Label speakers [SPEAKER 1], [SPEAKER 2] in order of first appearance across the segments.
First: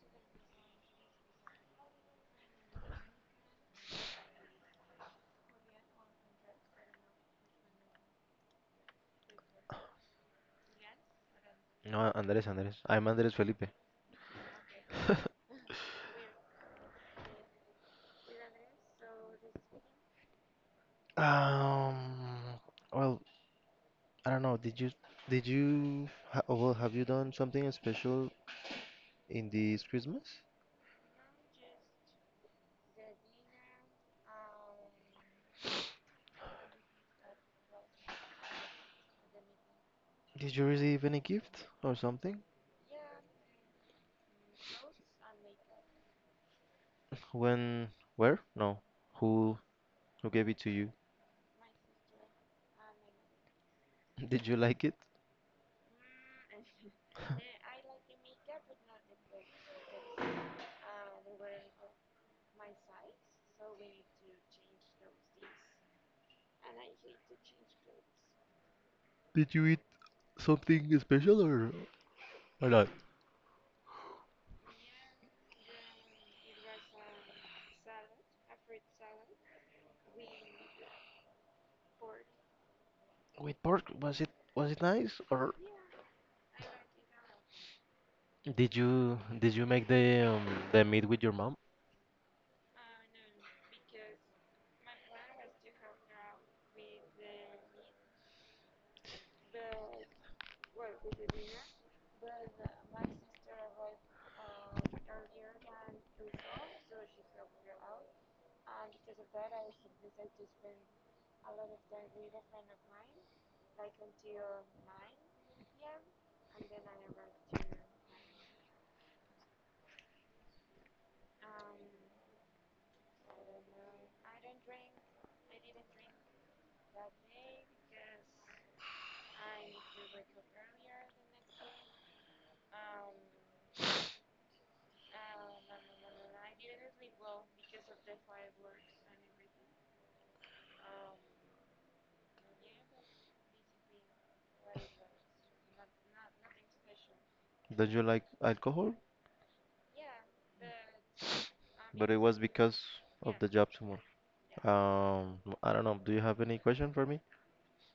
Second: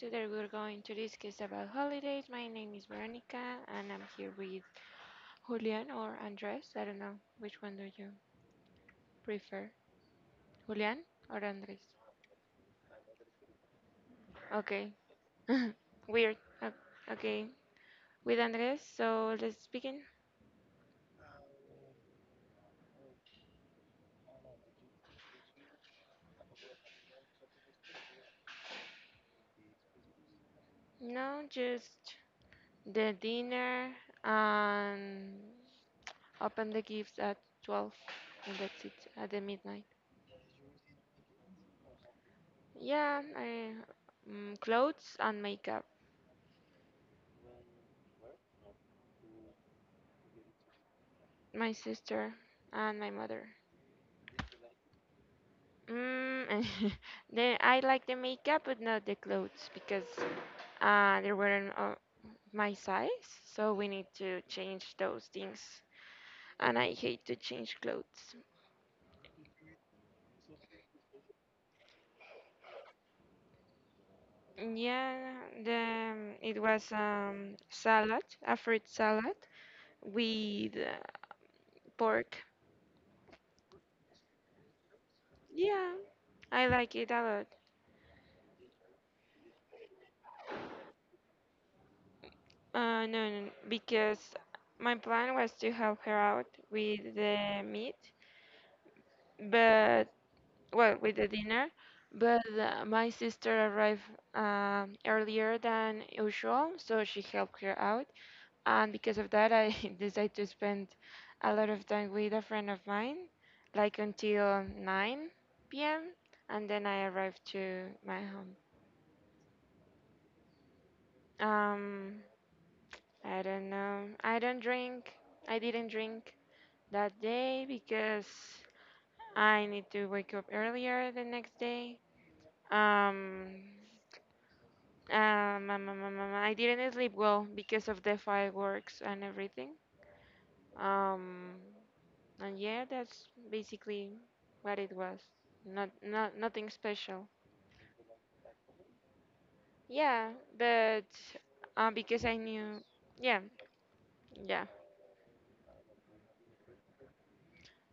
[SPEAKER 1] Today we're going to discuss about holidays. My name is Veronica and I'm here with Julian or Andres. I don't know which one do you prefer, Julian or Andres?
[SPEAKER 2] No, Andres, Andres. I'm Andres Felipe.
[SPEAKER 1] Okay, weird. Okay, with Andres. So let's begin.
[SPEAKER 2] Um, well, I don't know. Did you ha Oh, well, have you done something special in this Christmas?
[SPEAKER 1] No, just the dinner and open the gifts at 12, and that's it, at the midnight.
[SPEAKER 2] Did you receive any gift or something?
[SPEAKER 1] Yeah, clothes and makeup.
[SPEAKER 2] When? Where? No. Who who gave it to you?
[SPEAKER 1] My sister and my mother.
[SPEAKER 2] Did you like it?
[SPEAKER 1] Mm, I like the makeup, but not the clothes because they weren't my size. So we need to change those things. And I hate to change clothes.
[SPEAKER 2] Did you eat something special, or not?
[SPEAKER 1] Yeah, it was salad, a fruit salad with pork.
[SPEAKER 2] With pork, was it nice or
[SPEAKER 1] Yeah, I like it a lot.
[SPEAKER 2] did you make the meat with your mom?
[SPEAKER 1] No, because my plan was to help her out with the meat, but, well, with the dinner. But my sister arrived earlier than usual, so she helped her out. And because of that, I decided to spend a lot of time with a friend of mine, like until 9 p.m., and then I arrived to my home. Um, I don't know. I don't drink. I didn't drink that day because I need to wake up earlier the next day. Um, I didn't sleep well because of the fireworks and everything. Um, and yeah, that's basically what it was. Nothing special.
[SPEAKER 2] Did you like alcohol?
[SPEAKER 1] Yeah, but
[SPEAKER 2] It
[SPEAKER 1] because
[SPEAKER 2] was
[SPEAKER 1] I
[SPEAKER 2] because
[SPEAKER 1] knew. Yeah,
[SPEAKER 2] the job tomorrow.
[SPEAKER 1] yeah.
[SPEAKER 2] I don't know. Do you have any question for me?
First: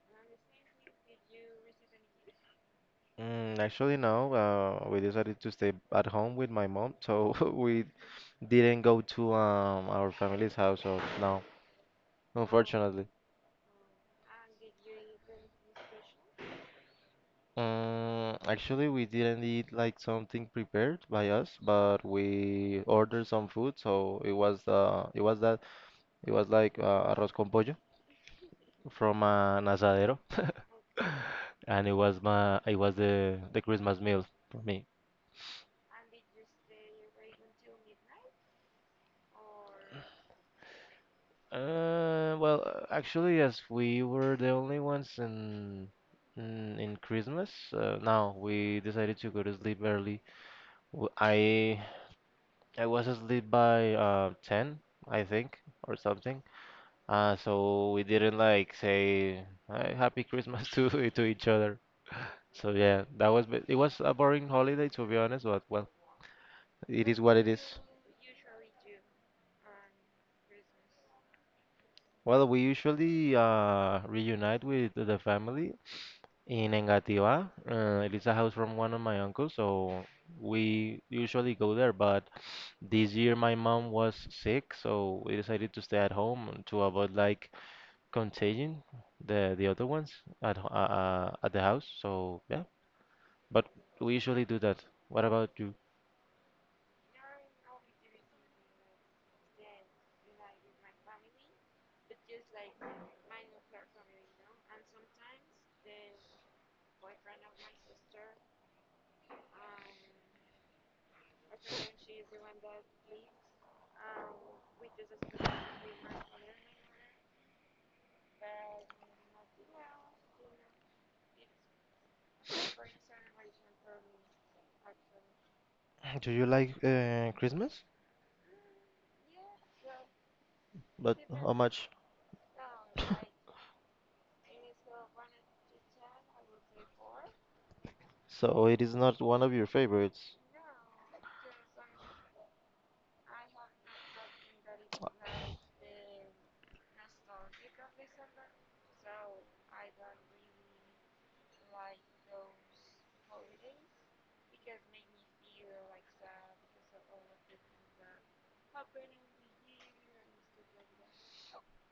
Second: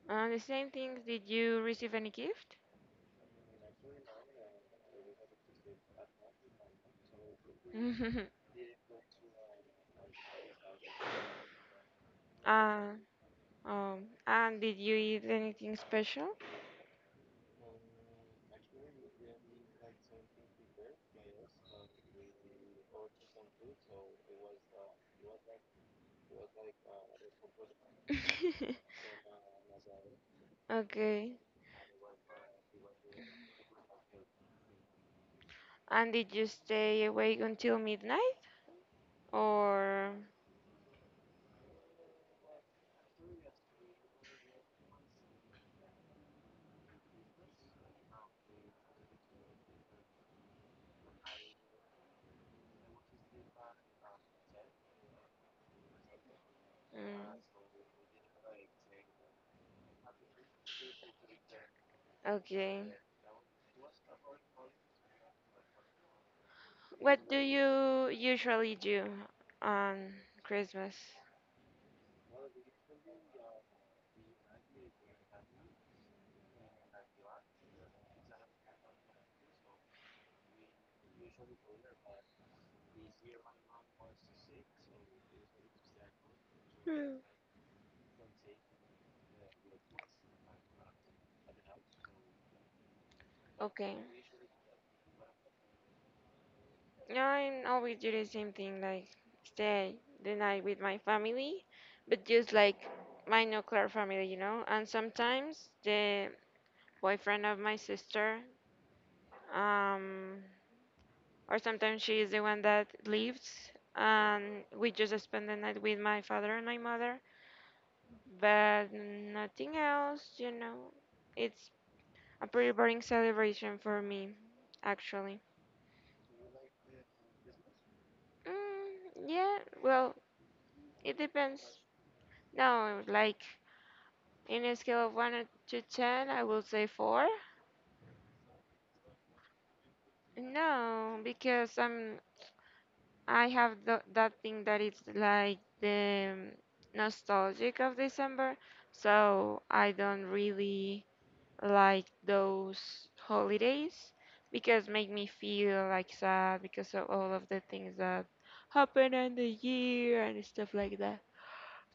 [SPEAKER 1] The same things. Did you receive any gift?
[SPEAKER 2] Mm, actually, no. We decided to stay at home with my mom, so we didn't go to our family's house. So no,
[SPEAKER 1] Uh,
[SPEAKER 2] unfortunately.
[SPEAKER 1] um, and did you eat anything special?
[SPEAKER 2] Actually, we didn't eat like something prepared by us, but we ordered some food. So it was that it was like arroz con pollo from an asadero,
[SPEAKER 1] Okay.
[SPEAKER 2] and it was the Christmas meal for me.
[SPEAKER 1] And did you stay awake until midnight? Or.
[SPEAKER 2] Well, actually, yes, we were the only ones in Christmas. Now we decided to go to sleep early. W- I I was asleep by 10, I think, or something.
[SPEAKER 1] Mm,
[SPEAKER 2] So we didn't like say "Hi, Happy Christmas," to each other. So
[SPEAKER 1] okay.
[SPEAKER 2] yeah, it was a boring holiday, to be honest, but well, it is
[SPEAKER 1] What
[SPEAKER 2] what.
[SPEAKER 1] do you usually do on Christmas?
[SPEAKER 2] Well, we usually reunite with the family in Engativá. It is a house from one of my uncles, so we usually go there. But this year my mom was sick, so we decided to stay at home to avoid,
[SPEAKER 1] Hmm.
[SPEAKER 2] like, contagion the other ones at the house. So yeah, but
[SPEAKER 1] Okay.
[SPEAKER 2] we usually do that. What about you?
[SPEAKER 1] No, I always do the same thing, like stay the night with my family, but just like my nuclear family, you know? And sometimes the boyfriend of my sister, um, or sometimes she is the one that leaves and we just spend the night with my father and my mother, but nothing else, you know. It's a pretty boring celebration for me, actually.
[SPEAKER 2] Do you like Christmas?
[SPEAKER 1] Mm, yeah, well, it
[SPEAKER 2] But how
[SPEAKER 1] depends.
[SPEAKER 2] much?
[SPEAKER 1] No, like, in a scale of 1 to 10 I will say 4.
[SPEAKER 2] So it is not one of your favorites.
[SPEAKER 1] No, because I have th that thing that it's like the nostalgic of December, so I don't really like those holidays because make me feel like sad because of all of the things that happen in the year and stuff like that.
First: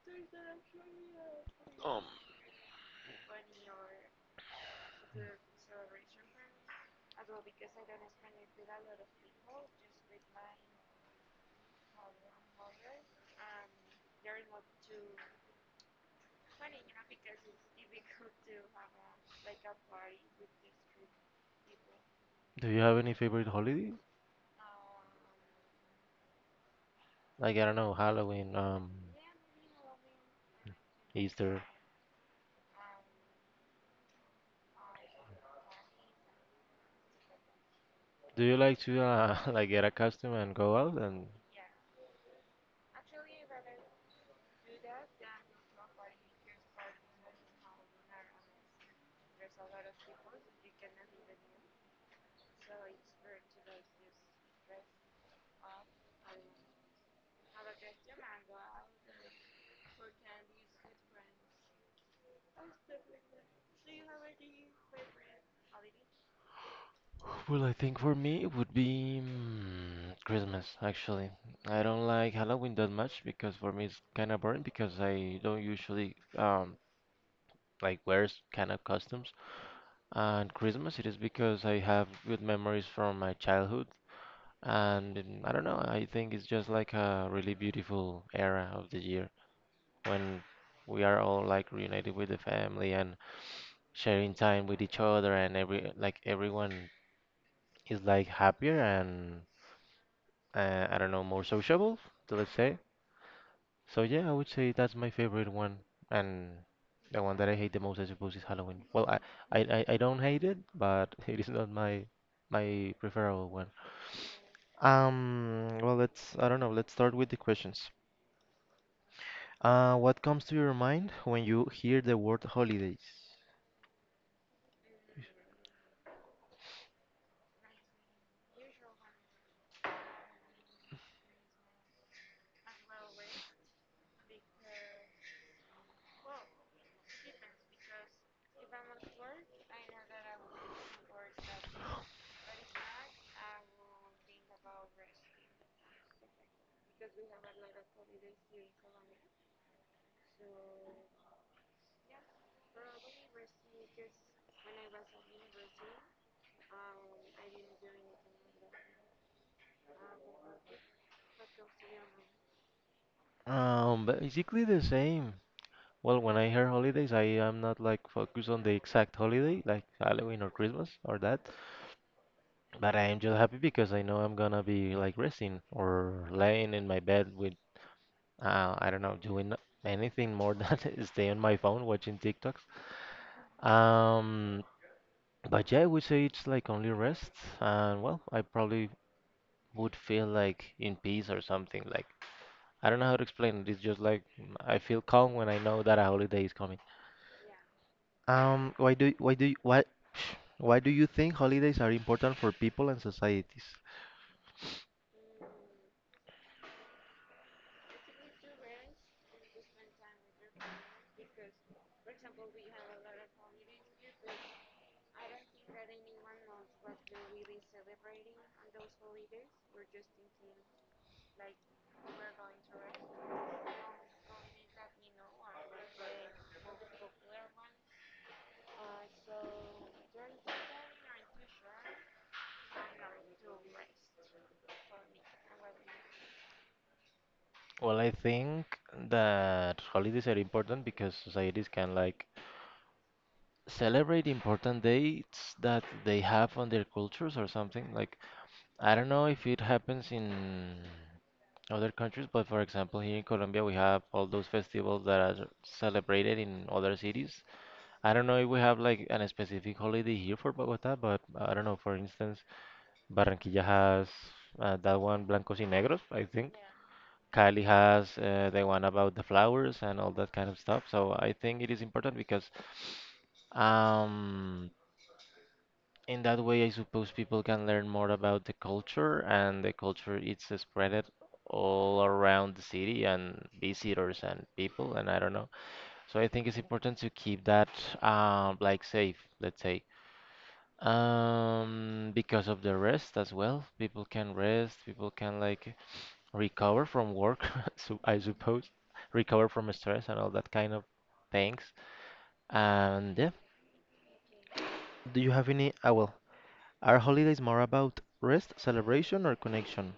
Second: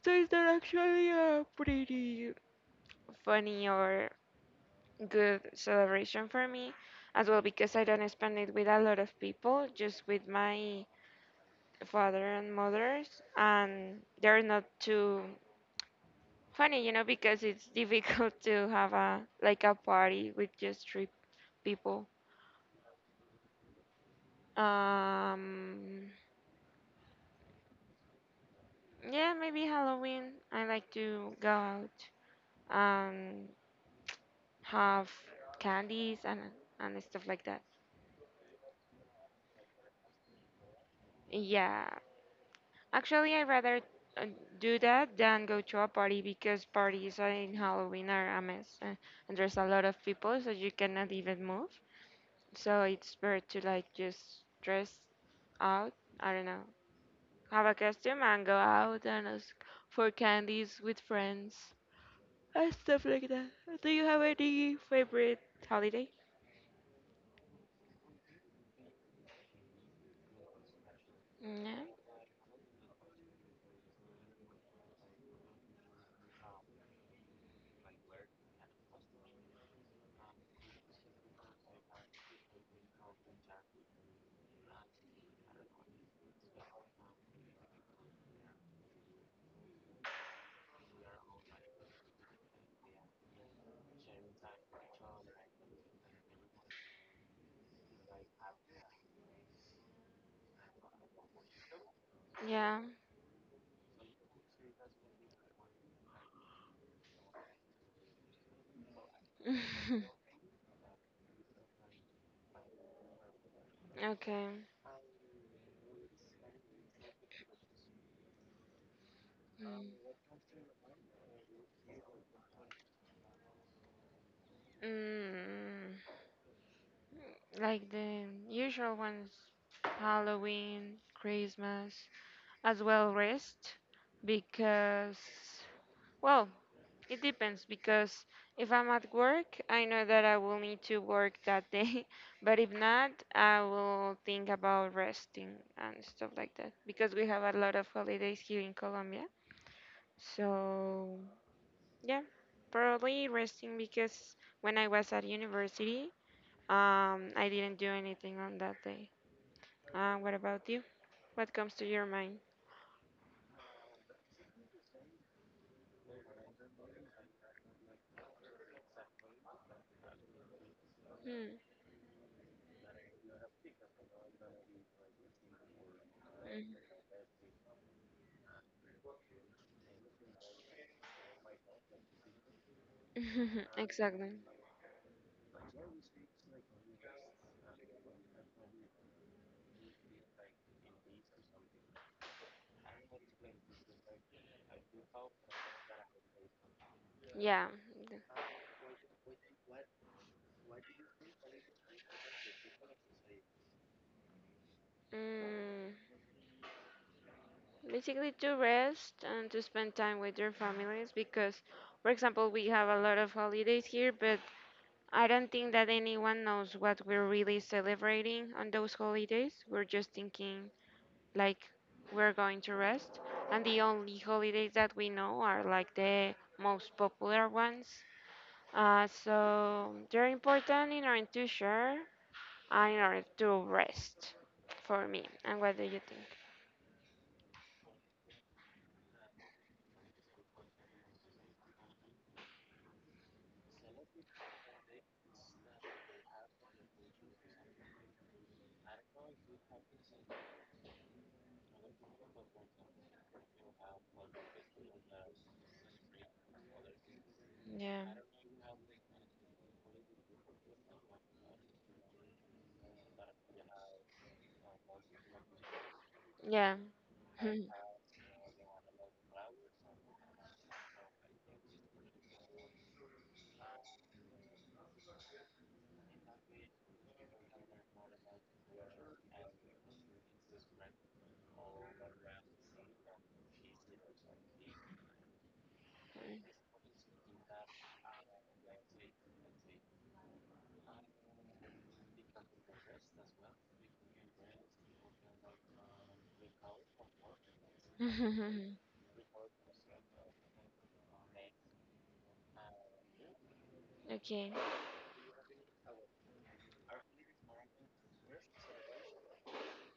[SPEAKER 1] So it's not actually a
[SPEAKER 2] Um,
[SPEAKER 1] pretty funny or good celebration for me as well because I don't spend it with a lot of people, just with my father and mothers and they're not too funny, you know, because it's difficult to have a like a party with just three people.
[SPEAKER 2] Do you have any favorite holiday?
[SPEAKER 1] Um,
[SPEAKER 2] Like, I don't know, Halloween,
[SPEAKER 1] yeah, maybe Halloween. I like to go
[SPEAKER 2] Easter.
[SPEAKER 1] out and have candies and stuff like that.
[SPEAKER 2] Do you like to like get a costume and go out? And
[SPEAKER 1] Yeah, actually I rather uh, do that than go to a party because parties in Halloween are a mess, and there's a lot of people so you cannot even move. So it's better to like just dress out. I don't know. Have a costume and go out and ask for candies with friends and stuff like that. Do you have any favorite holiday?
[SPEAKER 2] well, I think for me it would be Christmas, actually. I
[SPEAKER 1] Yeah.
[SPEAKER 2] don't like Halloween that much because for me it's kind of boring because I don't usually like wear kind of costumes. And Christmas it is because I have good memories from my childhood. And I don't know, I think it's just like a really beautiful era of the year when we are all like reunited with the family and sharing time with each other, and every like everyone is like happier and I don't know, more sociable, so let's say.
[SPEAKER 1] Yeah.
[SPEAKER 2] So yeah, I would say that's my favorite one, and the one that I hate the most, I suppose, is Halloween. Well, I don't hate it, but it is not my preferable one.
[SPEAKER 1] Okay.
[SPEAKER 2] Well, let's I don't know, let's start with the questions. What comes to your mind when you
[SPEAKER 1] Mm.
[SPEAKER 2] hear the word holidays?
[SPEAKER 1] Mm, like the usual ones, Halloween, Christmas, as well rest, because, well, it depends because if I'm at work, I know that I will need to work that day. But if not, I will think about resting and stuff like that because we have a lot of holidays here in Colombia. So, yeah, probably resting because when I was at university, I didn't do anything on that day. What about you? What comes to your mind?
[SPEAKER 2] Basically, the same. Well, when I hear holidays, I am not like focused on the exact holiday, like Halloween or Christmas or that.
[SPEAKER 1] Hmm.
[SPEAKER 2] But I am just happy because I know I'm gonna be like resting or
[SPEAKER 1] Mhm.
[SPEAKER 2] laying in my bed with, I don't know, doing anything more than stay on my phone watching TikToks.
[SPEAKER 1] Exactly.
[SPEAKER 2] Um, but yeah, I would say it's like only rest, and well, I probably would feel like in peace or something. Like, I don't know how to explain it. It's just like, I feel calm when I know that a holiday is coming.
[SPEAKER 1] Yeah.
[SPEAKER 2] Why do why do why Why do you think holidays are important for people and societies?
[SPEAKER 1] Mm. Basically to rest and to spend time with your families because, for example, we have a lot of holidays here, but I don't think that anyone knows what we're really celebrating on those holidays. We're just thinking, like, we're going to rest. And the only holidays that we know are like the most popular ones. Uh, so they're important in order to share and in order to rest for me. And what do you think?
[SPEAKER 2] Well, I think that holidays are important because societies can like celebrate important dates that they have on their cultures or something. Like, I don't know if it happens in other countries, but for example, here in Colombia, we have all those festivals that are celebrated in other cities.
[SPEAKER 1] Yeah.
[SPEAKER 2] I don't know if we have like an specific holiday here for Bogota, but I don't know, for instance. Barranquilla has that one, Blancos y Negros, I think.
[SPEAKER 1] Yeah.
[SPEAKER 2] Cali has the one about the flowers and all that kind of stuff. So I think it is important because, um, in that way, I suppose people can learn more about the culture, and the culture it's spread all around the city and visitors and people, and I don't know. So I think it's important to keep that, like, safe, let's say. Because of the rest as well, people can rest, people can like recover from work, so, I suppose, recover from stress and all that kind of things. And yeah,
[SPEAKER 1] Okay.
[SPEAKER 2] do you have any? Ah, well, are holidays more about rest, celebration, or connection?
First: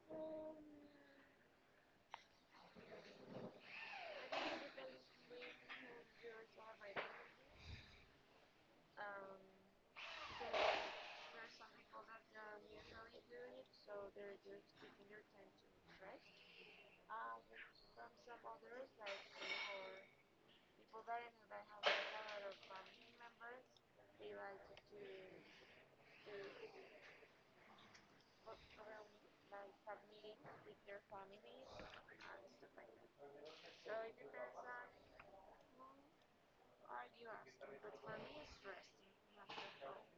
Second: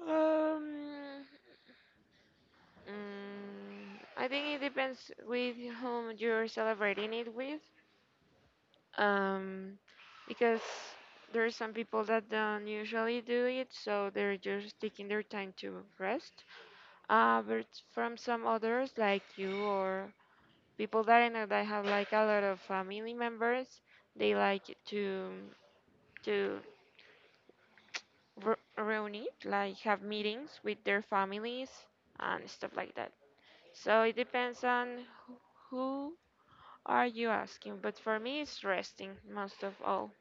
[SPEAKER 1] Um, mm, I think it depends with whom you're celebrating it with. Um, because there are some people that don't usually do it, so they're just taking their time to rest. But from some others, like you, or people that I know that have like a lot of family members, they like to to reunite, like have meetings with their families and stuff like that. So it depends on who are you asking, but for me it's resting most of all.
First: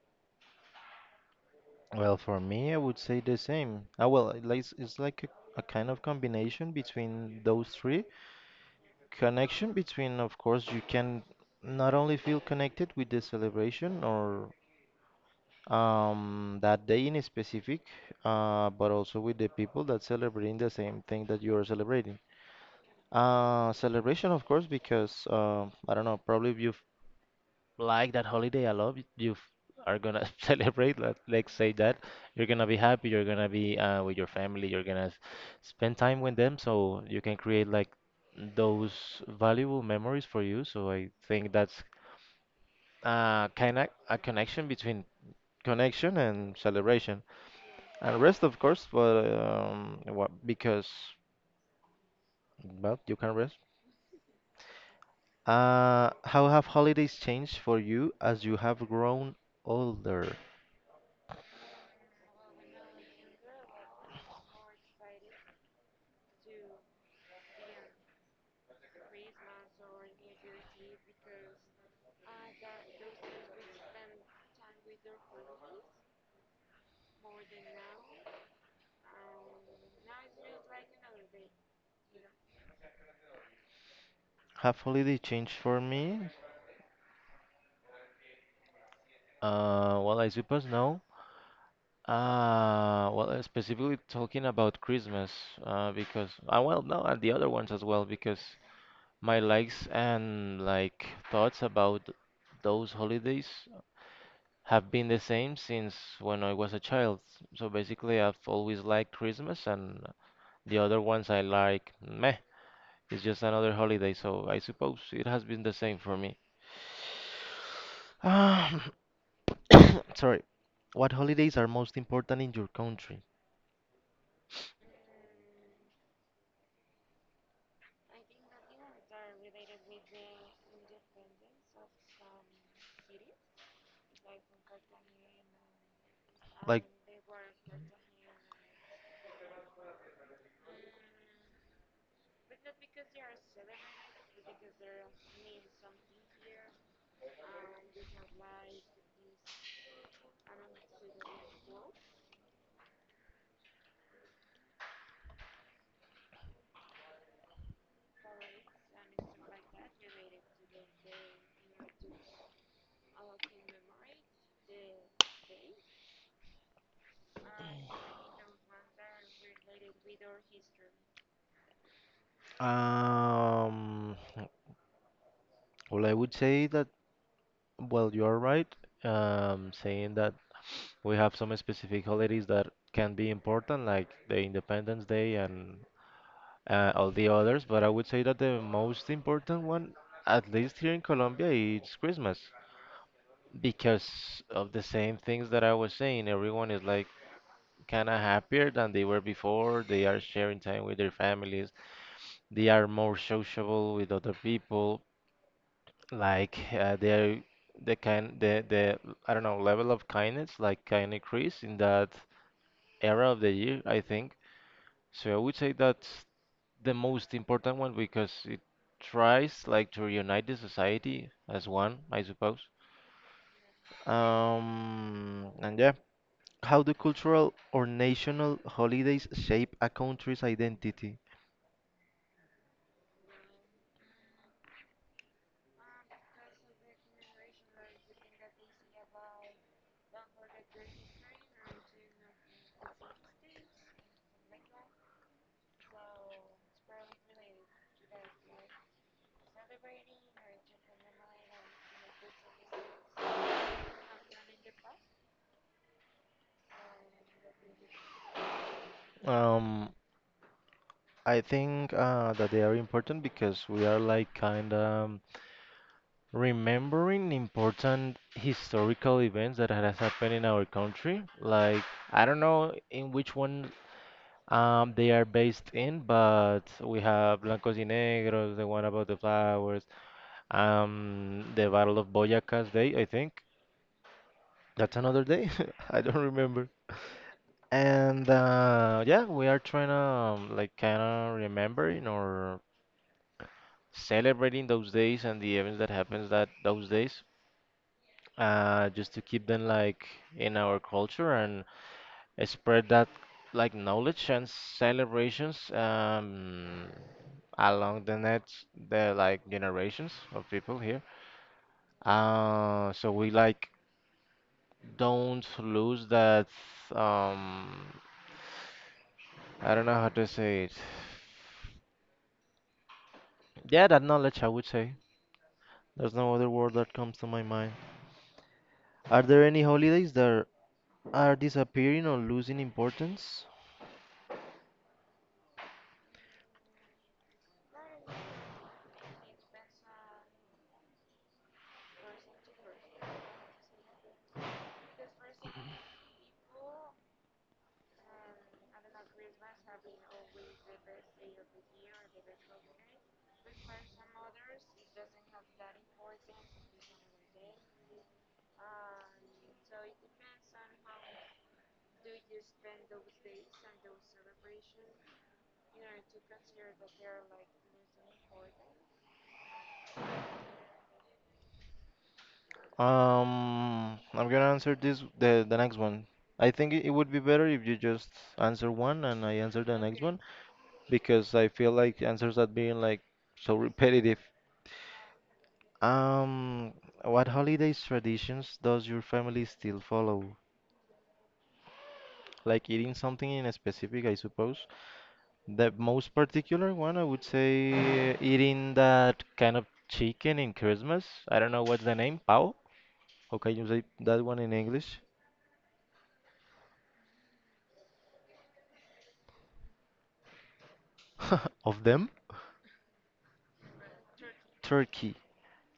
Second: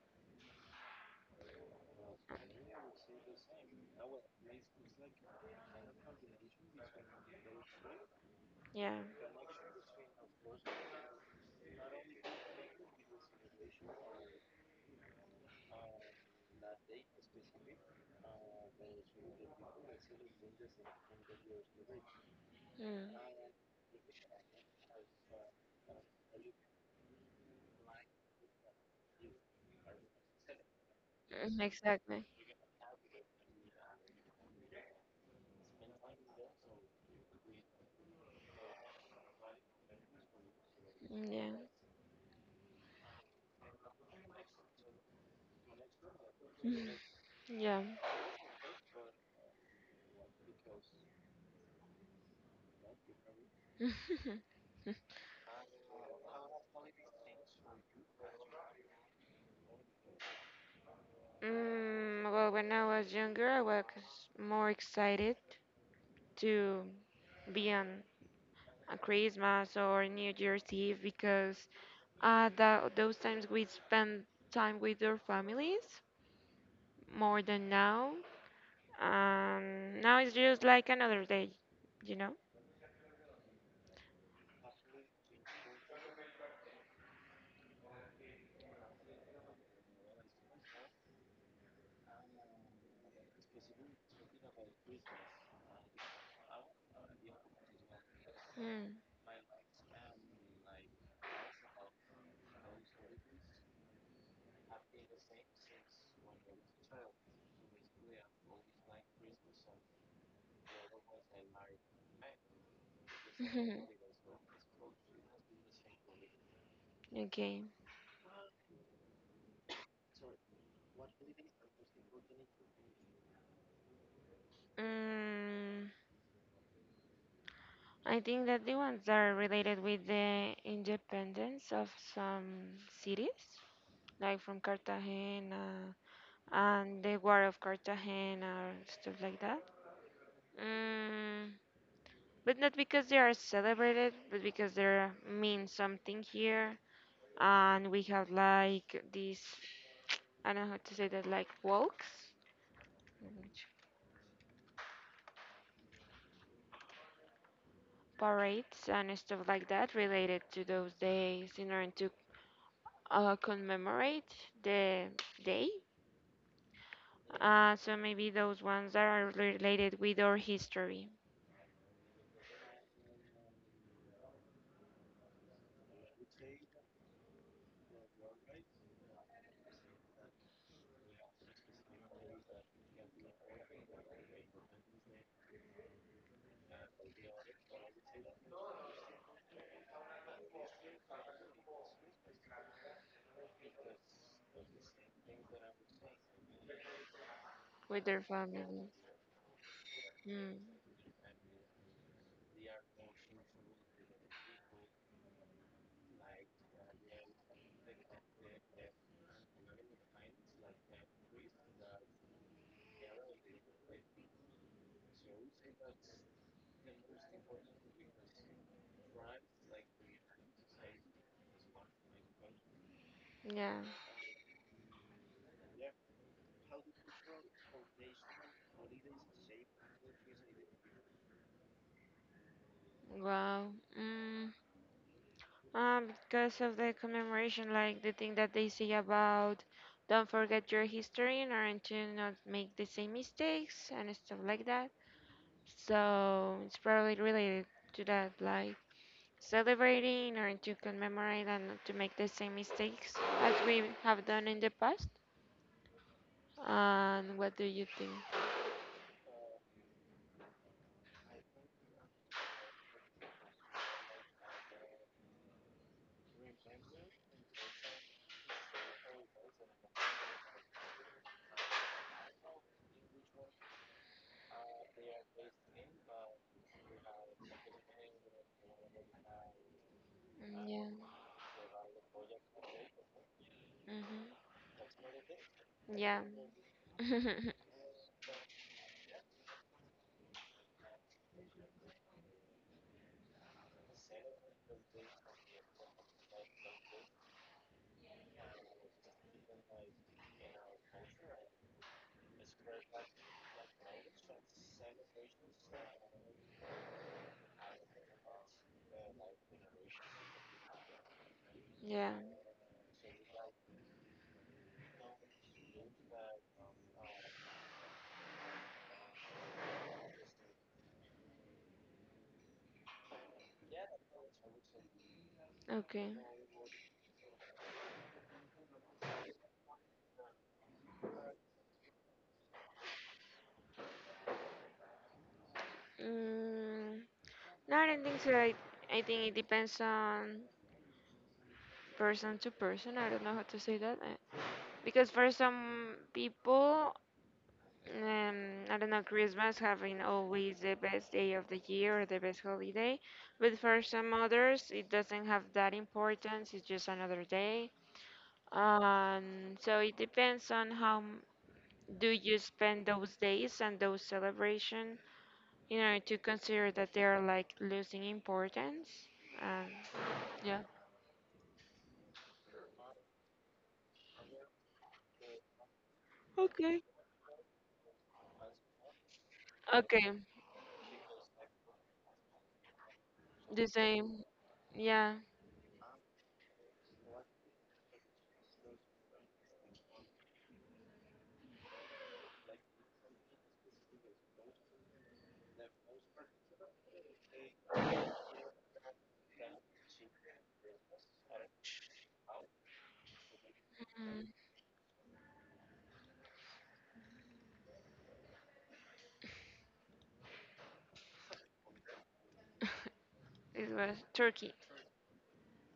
[SPEAKER 2] Well, for me, I would say the same. Ah, well, it's like a kind of combination between those three.
[SPEAKER 1] Yeah.
[SPEAKER 2] Connection between, of course, you can not only feel connected with the celebration or that day in specific, but also with the people that celebrating the same thing that you are celebrating.
[SPEAKER 1] Mm.
[SPEAKER 2] Celebration, of course, because I don't know, probably you like that holiday a lot, are gonna celebrate. Let's
[SPEAKER 1] Mm,
[SPEAKER 2] say that
[SPEAKER 1] exactly.
[SPEAKER 2] you're gonna be happy, you're gonna be with your family, you're gonna spend time with them, so you can create like those valuable memories for you. So I think
[SPEAKER 1] Yeah.
[SPEAKER 2] that's kind of a connection between connection and celebration.
[SPEAKER 1] Yeah.
[SPEAKER 2] And rest, of course. But what, because, well, you can rest. How have holidays changed for you as you have grown older?
[SPEAKER 1] Mm, well, when I was younger, I was more excited to be on Christmas or New Year's Eve because that those times we spend time with our families more than now. Now it's just like another day, you know?
[SPEAKER 2] Have holiday changed for me? Well, I suppose no. Well, specifically talking about Christmas. Because, well, no, and the other ones as well, because my likes and, like, thoughts about those holidays have been the same since when I was a child. So basically, I've always liked Christmas, and the other ones I like, meh, it's just another holiday. So I suppose it has been the same for me.
[SPEAKER 1] Okay.
[SPEAKER 2] Um, Sorry. What holidays are most important in your country?
[SPEAKER 1] Mm, I think that the ones that are related with the independence of some cities, like from Cartagena and the War of Cartagena or stuff like that. Mm, but not because they are celebrated, but because they mean something here. And we have like these, I don't know how to say that, like walks, which parades and stuff like that related to those days in order to commemorate the day. So maybe those ones that are related with our history,
[SPEAKER 2] Um, well, I would say that, well, you are right, saying that we have some specific holidays that can be important, like the Independence Day and all the others, but I would say that the most important one, at least here in Colombia, is Christmas because of the same things that I was saying. Everyone is like
[SPEAKER 1] with
[SPEAKER 2] kind of
[SPEAKER 1] their family.
[SPEAKER 2] happier than they were before. They are sharing
[SPEAKER 1] Mm,
[SPEAKER 2] time with their families. They are more sociable with other people. Like, they're the kind the I don't know, level of kindness, like, kind of increase in that era of the year, I think. So I would say that the most important one, because it tries like to reunite the society as one, I suppose.
[SPEAKER 1] yeah.
[SPEAKER 2] And yeah, how do cultural or national holidays shape a country's identity?
[SPEAKER 1] Wow. Mm. Because of the commemoration, like the thing that they say about don't forget your history in order to not make the same mistakes and stuff like that. So it's probably related to that, like celebrating in order to commemorate and not to make the same mistakes as we have done in the past. And what do you think?
[SPEAKER 2] Um, I think that they are important because we are like kind of remembering important historical events that has happened in our country. Like, I don't know in which one they are based in, but we have Blancos y Negros, the one about the flowers,
[SPEAKER 1] Mm,
[SPEAKER 2] the Battle of Boyaca's Day, I think. That's another day. I don't
[SPEAKER 1] yeah.
[SPEAKER 2] remember.
[SPEAKER 1] Mm-hmm. Yeah.
[SPEAKER 2] And yeah, we are trying to, like, kind of remembering or celebrating those days and the events that happens that those days, just to keep them like in our culture, and spread that, like, knowledge and celebrations, along the generations of people here.
[SPEAKER 1] Yeah.
[SPEAKER 2] So we, like, don't lose that. um, I don't know how to say it. Yeah, that knowledge, I would say. There's
[SPEAKER 1] Okay.
[SPEAKER 2] no other word that comes to my mind. Are there any holidays that are disappearing or losing importance?
[SPEAKER 1] Mm, no, I don't think so. I think it depends on person to person. I don't know how to say that, because for some people, um, I don't know, Christmas having always the best day of the year or the best holiday, but for some others, it doesn't have that importance. It's just another day. So it depends on how do you spend those days and those celebration in order to consider that they are like losing importance. Um, yeah.
[SPEAKER 2] I'm gonna answer this the next one. I think
[SPEAKER 1] Okay.
[SPEAKER 2] it would be better if you just answer one and I answer the next
[SPEAKER 1] Okay.
[SPEAKER 2] one, because I feel like answers are being, like, so
[SPEAKER 1] The
[SPEAKER 2] repetitive.
[SPEAKER 1] same. Yeah.
[SPEAKER 2] Um, what holidays traditions does your family still follow? Like eating something in a specific, I suppose. The most particular one, I would say, eating that kind of chicken in Christmas. I don't know what's the name. Pao? How can you say that
[SPEAKER 1] Mm-hmm.
[SPEAKER 2] one in English? Of them?
[SPEAKER 1] It was Turkey.
[SPEAKER 2] Turkey.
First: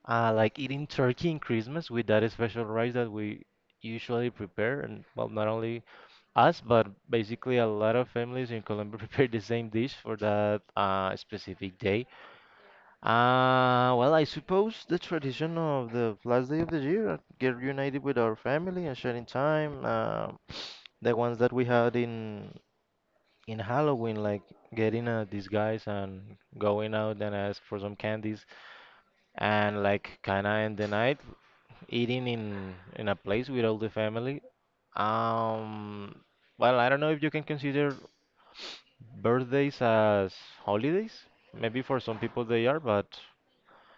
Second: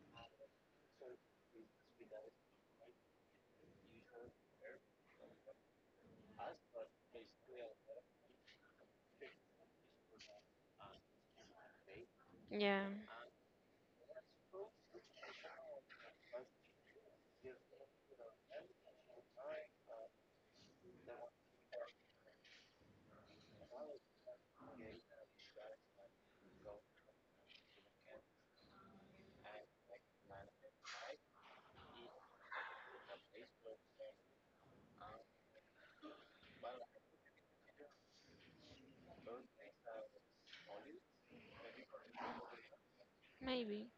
[SPEAKER 2] Like eating turkey in Christmas with that special rice that we usually prepare, and well, not only us, but basically a lot of families in Colombia prepare the same dish for that specific day.
[SPEAKER 1] Yeah,
[SPEAKER 2] Well, I suppose the tradition of the last day of the year, get reunited with our family and sharing time. The ones that we had in Halloween, like getting a disguise and going out and ask for some candies and like kind of end the night. Eating in a place with all the family. Um, well, I don't know if you can consider birthdays as holidays. Maybe for some people they are, but
[SPEAKER 1] maybe.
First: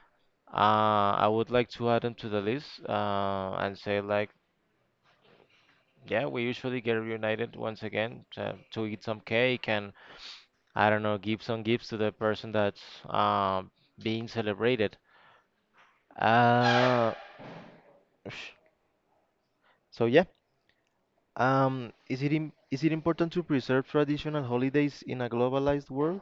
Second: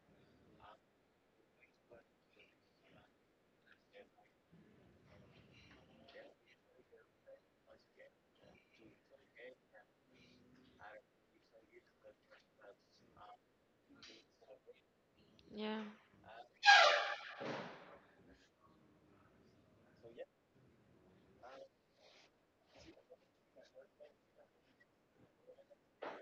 [SPEAKER 2] I would like to add them to the list and say like, yeah, we usually get reunited once again to eat some cake and I don't know, give some gifts to the person that's uh, being celebrated.
[SPEAKER 1] Yeah.
[SPEAKER 2] Uh, sh- so yeah. Is it im is it important to preserve traditional holidays in a globalized world?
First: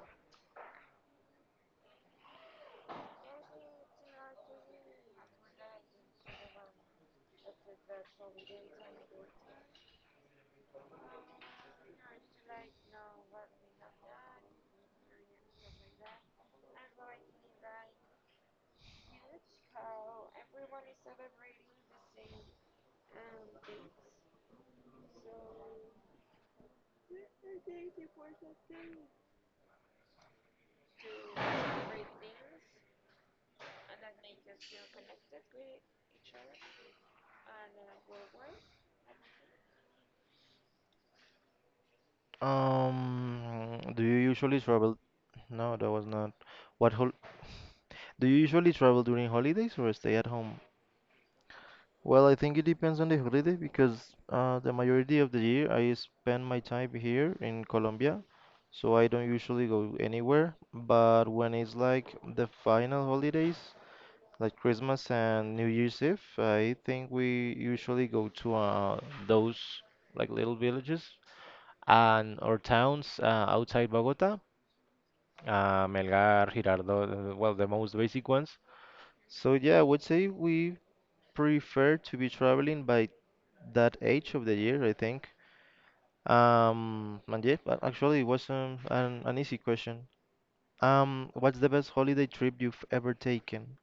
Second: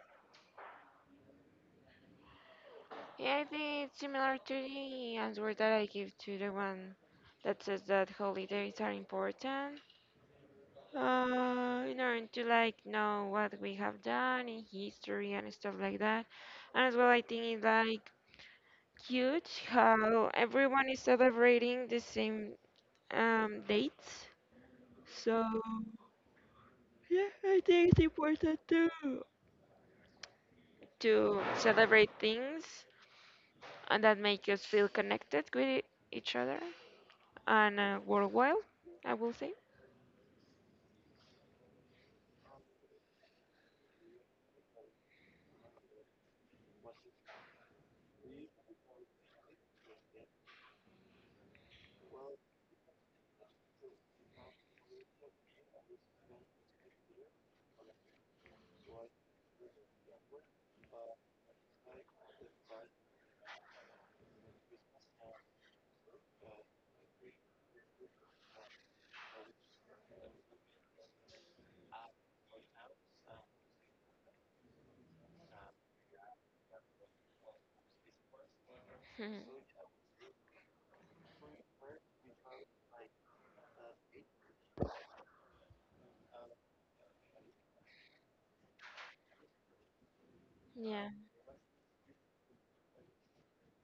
[SPEAKER 1] Yeah, I think it's similar to the answer that I give to the one that says that holidays are important. In order to like know what we have done in history and stuff like that. And as well, I think it's like cute how everyone is celebrating the same dates. So yeah, I think it's important too to celebrate things and that make us feel connected with each other and, worthwhile, I will say.
[SPEAKER 2] Do you usually travel? No, that was not. What hol Do you usually travel during holidays or stay at home? Well, I think it depends on the holiday because the majority of the year I spend my time here in Colombia, so I don't usually go anywhere. But when it's like the final holidays, like Christmas and New Year's Eve, I think we usually go to those like little villages and or towns outside Bogota, Melgar, Girardot, well, the most basic ones. So yeah, I would say we prefer to be traveling by that age of the year, I think. And yeah, but actually, it was an easy question.
[SPEAKER 1] Yeah.
[SPEAKER 2] What's the best holiday trip you've ever taken?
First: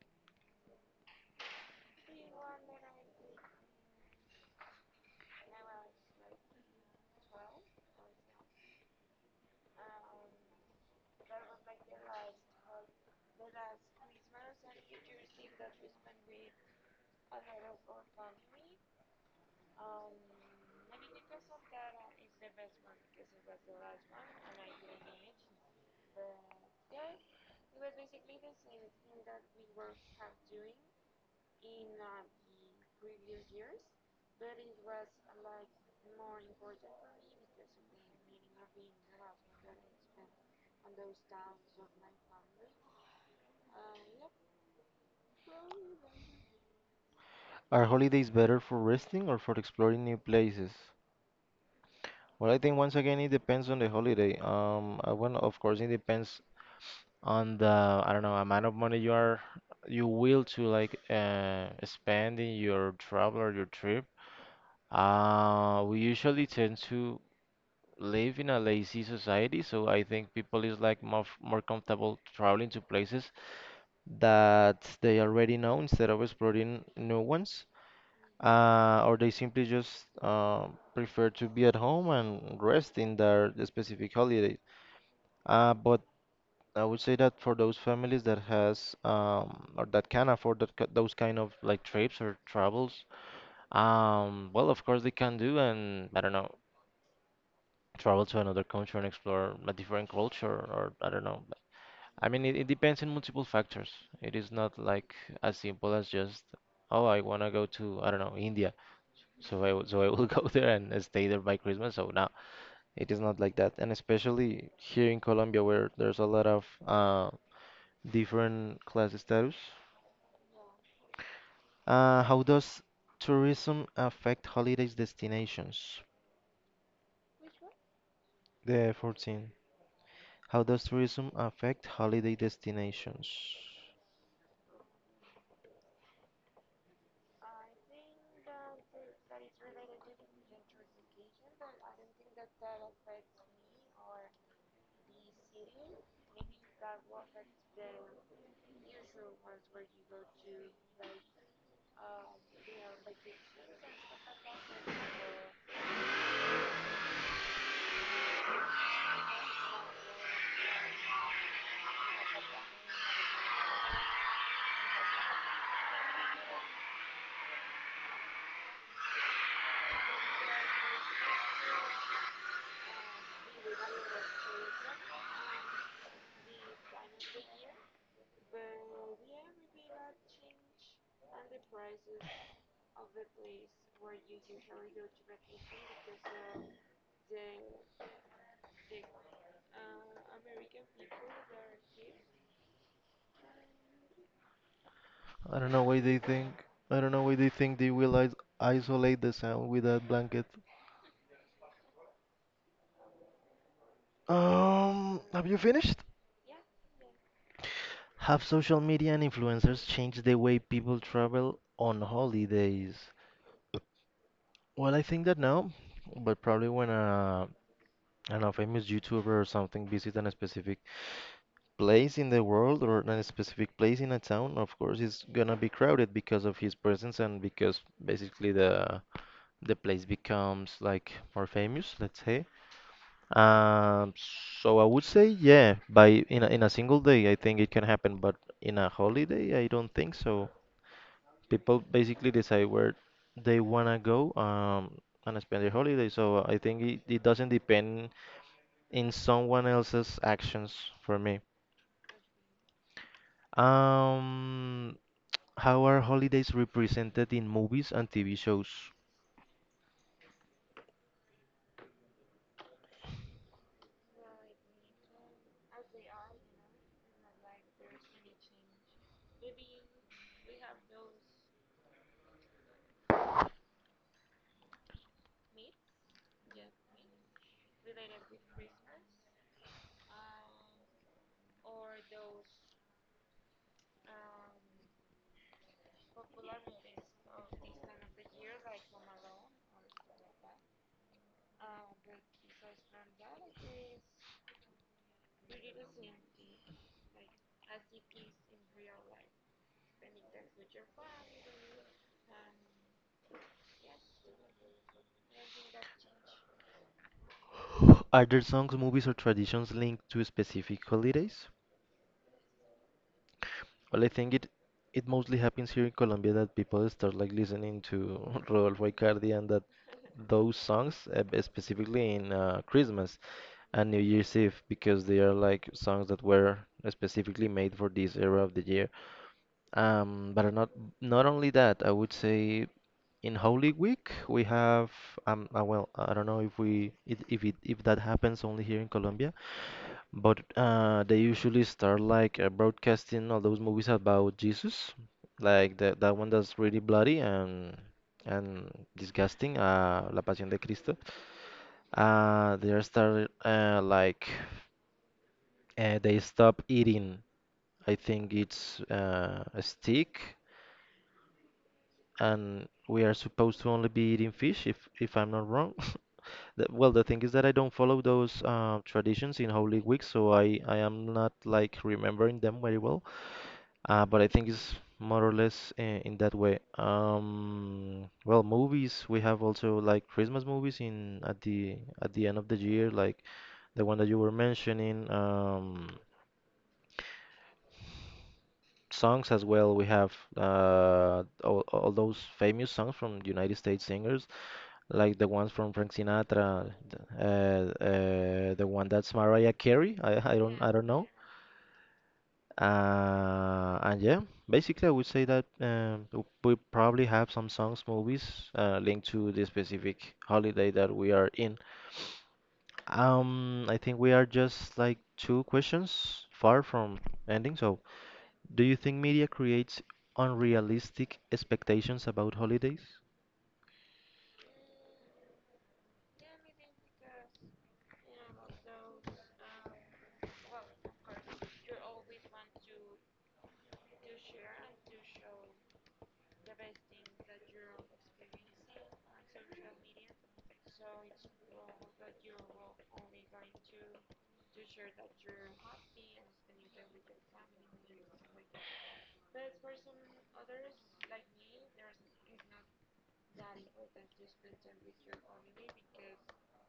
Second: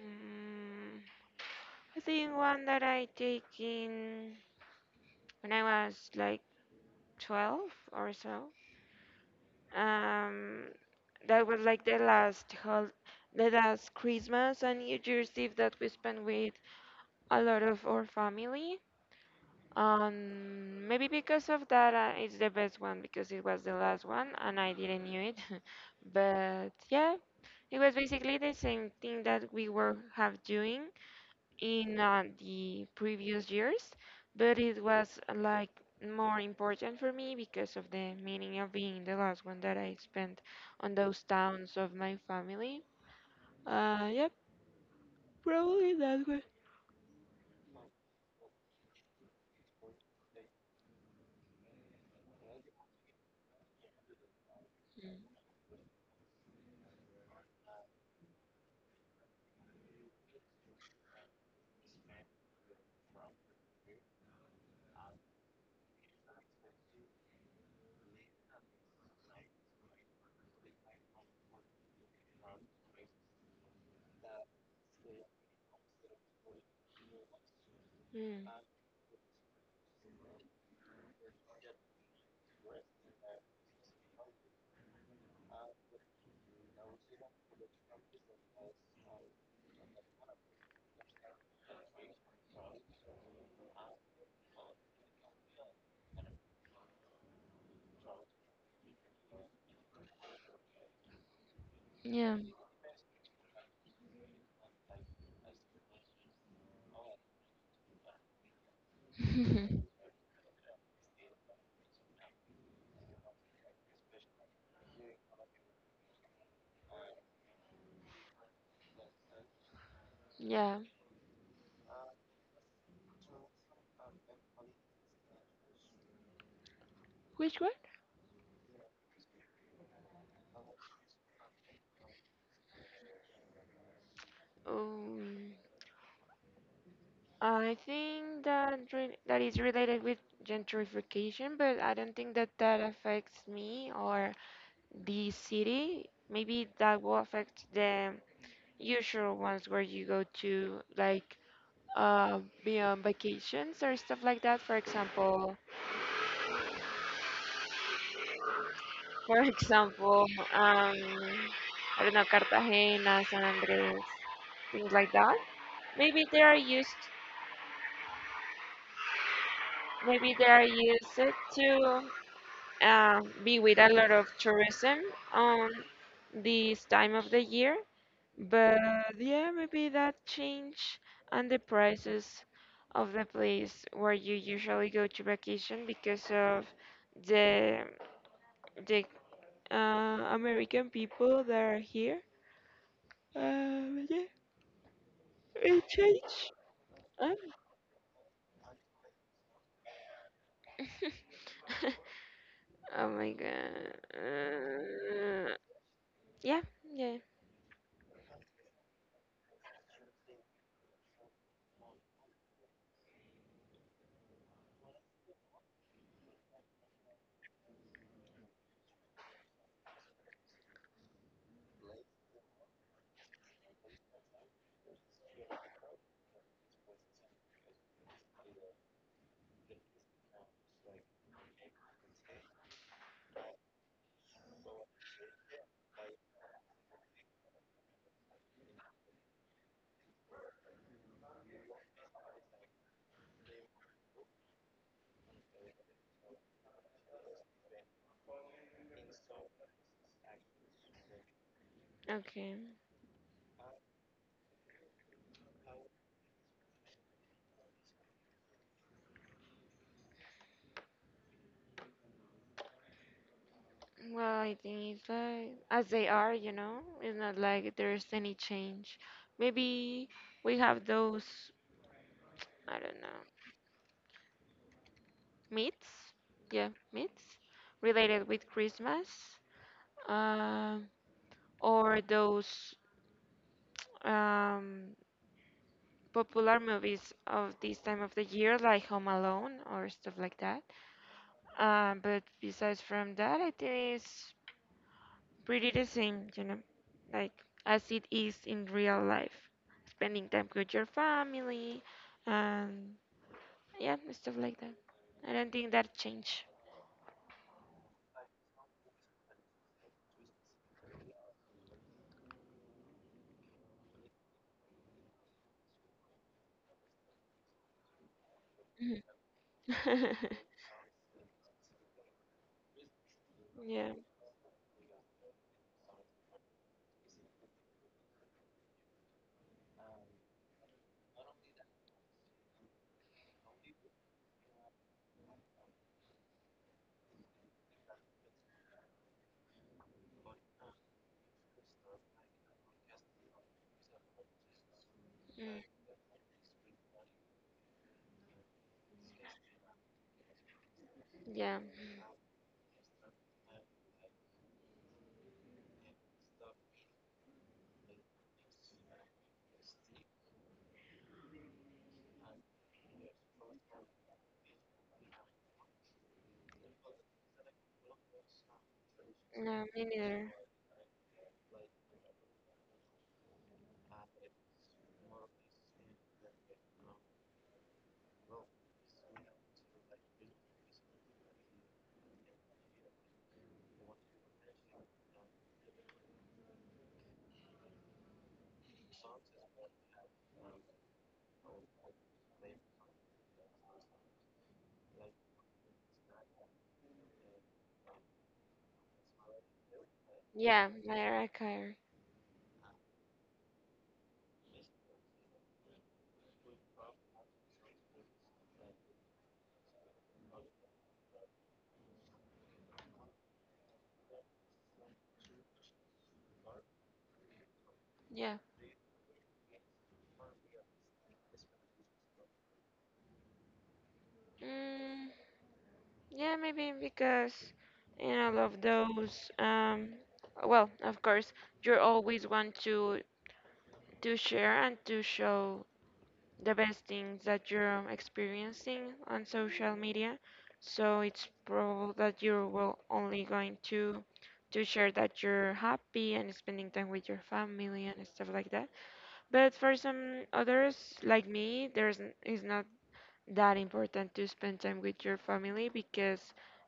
[SPEAKER 1] Mm, I think one that I take in when I was like 12 or so. Um, that was like the the last Christmas and New Year's Eve that we spent with a lot of our family. Maybe because of that, it's the best one because it was the last one and I didn't knew it. But yeah, it was basically the same thing that we were have doing in, the previous years, but it was, like more important for me because of the meaning of being the last one that I spent on those towns of my family. Yeah, probably that one.
[SPEAKER 2] Are holidays better for resting or for exploring new places? Well, I think once again it depends on the holiday. Well, of course it depends on the I don't know amount of money you are you will to like spend in your travel or your trip. We usually tend to live in a lazy society, so I think people is like more comfortable traveling to places that they already know instead of exploring new ones.
[SPEAKER 1] Mm,
[SPEAKER 2] Or they simply just prefer to be at home and rest in their specific holidays. But I would say that for those families that has or that can afford that, those kind of like trips or travels, well, of course they can do and I don't know, travel to another country and explore a different culture or I don't know. I
[SPEAKER 1] yeah,
[SPEAKER 2] mean, it depends on multiple factors. It is not like as simple as just, oh, I want to go to I don't know India, so I will go there and stay there by Christmas. So no, it is not like that, and especially here in Colombia where there's a lot of different class status.
[SPEAKER 1] yeah.
[SPEAKER 2] How does tourism affect holidays destinations?
[SPEAKER 1] Which one?
[SPEAKER 2] The 14. How does tourism affect holiday destinations?
[SPEAKER 1] Um, I think that re that is related with gentrification, but I don't think that that affects me or the city. Maybe that will affect the usual ones where you go to like uh, be on vacations or stuff like that. For example, for example, um, I don't know, Cartagena, San Andres, things like that. Maybe they are used, maybe they are used to be with a lot of tourism on this time of the year. But yeah, maybe that change, and the prices of the place where you usually go to vacation because of the the uh, American people that are here. Yeah,
[SPEAKER 2] I don't know
[SPEAKER 1] it
[SPEAKER 2] why they
[SPEAKER 1] changed.
[SPEAKER 2] think. I don't know why
[SPEAKER 1] Um,
[SPEAKER 2] they think they will is isolate the sound with that blanket.
[SPEAKER 1] oh my god.
[SPEAKER 2] Have you finished?
[SPEAKER 1] Yeah, yeah.
[SPEAKER 2] Have social media and influencers changed the way people travel on holidays? Well, I think that no, but probably when I don't know, famous YouTuber or something visits a specific place in the world or in a specific place in a town, of course, is gonna be crowded because of his presence and because basically the place becomes like more famous, let's say. Um, so I would say yeah, by in a single day, I think it can happen, but in a holiday, I don't think so. People basically decide where they wanna go and spend their holiday, so I think it doesn't depend in someone else's actions for me.
[SPEAKER 1] Okay.
[SPEAKER 2] Um, How are holidays represented in movies and TV shows?
[SPEAKER 1] Well, I think it's like as they are, you know. It's not like there's any change. Maybe we have those. I don't know. Myths? Yeah, myths related with Christmas. Um, or those, um, popular movies of this time of the year, like Home Alone or stuff like that. But besides from that, I think it's pretty the same, you know, like as it is in real life. Spending time with your family and yeah, stuff like that. I don't think that changed.
[SPEAKER 2] Are there songs, movies, or traditions linked to specific holidays? Well, I think it mostly happens here in Colombia that people start like listening to Rodolfo Icardi and that those songs, specifically in Christmas and
[SPEAKER 1] Yeah.
[SPEAKER 2] New Year's Eve, because they are like songs that were specifically made for this era of the year. But are not only that, I would say in Holy Week we have well I don't know if we if that happens only here in Colombia, but they usually start like broadcasting all those movies about Jesus,
[SPEAKER 1] Mm.
[SPEAKER 2] like that one that's really bloody and disgusting, La Pasión de Cristo.
[SPEAKER 1] Yeah,
[SPEAKER 2] They start they stop eating. I think it's a stick, and we are supposed to only be eating fish if I'm not wrong. Well, the thing is that I don't follow those traditions in
[SPEAKER 1] no,
[SPEAKER 2] Holy
[SPEAKER 1] me
[SPEAKER 2] Week,
[SPEAKER 1] neither.
[SPEAKER 2] so I am not like remembering them very well. But I think it's more or less in that way. Well, movies we have also like Christmas movies in at the end of the year, like the one that you were mentioning. Songs as well. We have all those famous songs from United States singers like the ones from Frank Sinatra, the one that's Mariah Carey.
[SPEAKER 1] Yeah,
[SPEAKER 2] Don't know.
[SPEAKER 1] Mariah Carey.
[SPEAKER 2] And yeah, basically, I would say that we probably have some songs, movies linked to the specific holiday that we are in. I think we are just like two questions far from ending. So,
[SPEAKER 1] Yeah.
[SPEAKER 2] do you think media creates unrealistic expectations about holidays?
[SPEAKER 1] Mm, yeah, maybe because in all of those, well, of course, you always want to share and to show the best things that you're, experiencing on social media. So it's probable that you will only going to share that you're happy and spending time with your family and stuff like that. But for some others, like me, there's it's not that important to spend time with your family because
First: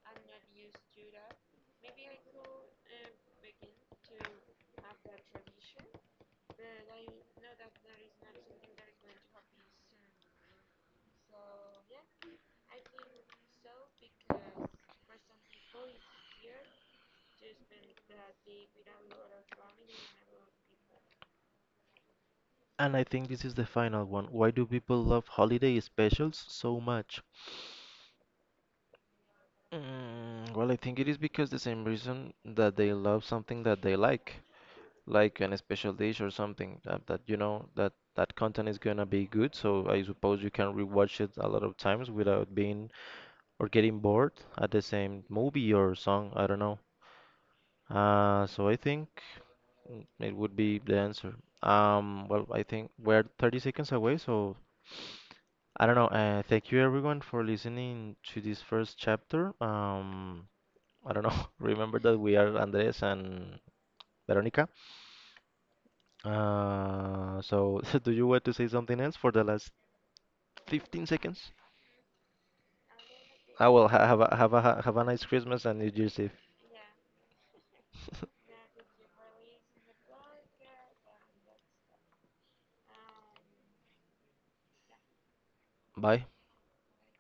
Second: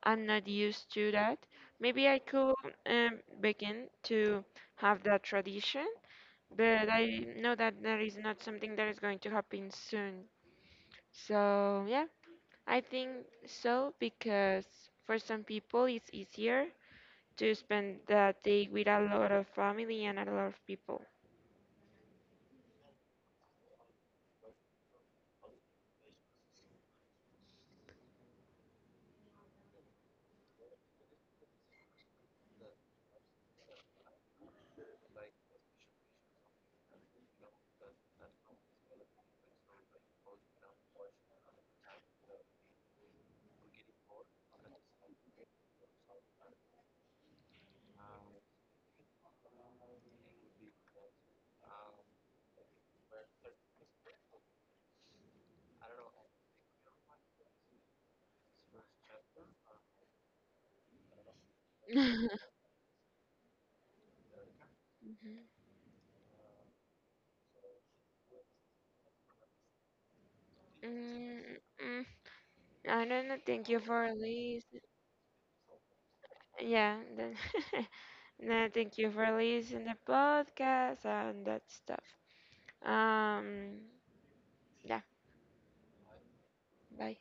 [SPEAKER 1] I'm not used to that. Maybe I could, begin to have that tradition, but I know that that is not something that is going to happen soon. So yeah, I think so because for some people it's easier to spend that day with a lot of family and a lot of people.
[SPEAKER 2] And I think this is the final one. Why do people love holiday specials so much? Mm, well, I think it is because the same reason that they love something that they like an special dish or something that you know that that content is gonna be good. So I suppose you can rewatch it a lot of times without being or getting bored at the same movie or song. I don't know. So I think mm, it would be the answer. Well, I think we're 30 seconds away, so I don't know. Thank you everyone for listening to this first chapter. I don't know. Remember that we are Andres and Veronica. So, do you want to say something else for the last 15 seconds?
[SPEAKER 1] Mhm. Mm, I don't know. Thank
[SPEAKER 2] I
[SPEAKER 1] you
[SPEAKER 2] will ha
[SPEAKER 1] for
[SPEAKER 2] have a, have
[SPEAKER 1] listening.
[SPEAKER 2] a, have a nice Christmas and New Year's Eve.
[SPEAKER 1] Yeah, then, no, thank you for listening the podcast and that stuff. Um, yeah,
[SPEAKER 2] Bye.
[SPEAKER 1] bye.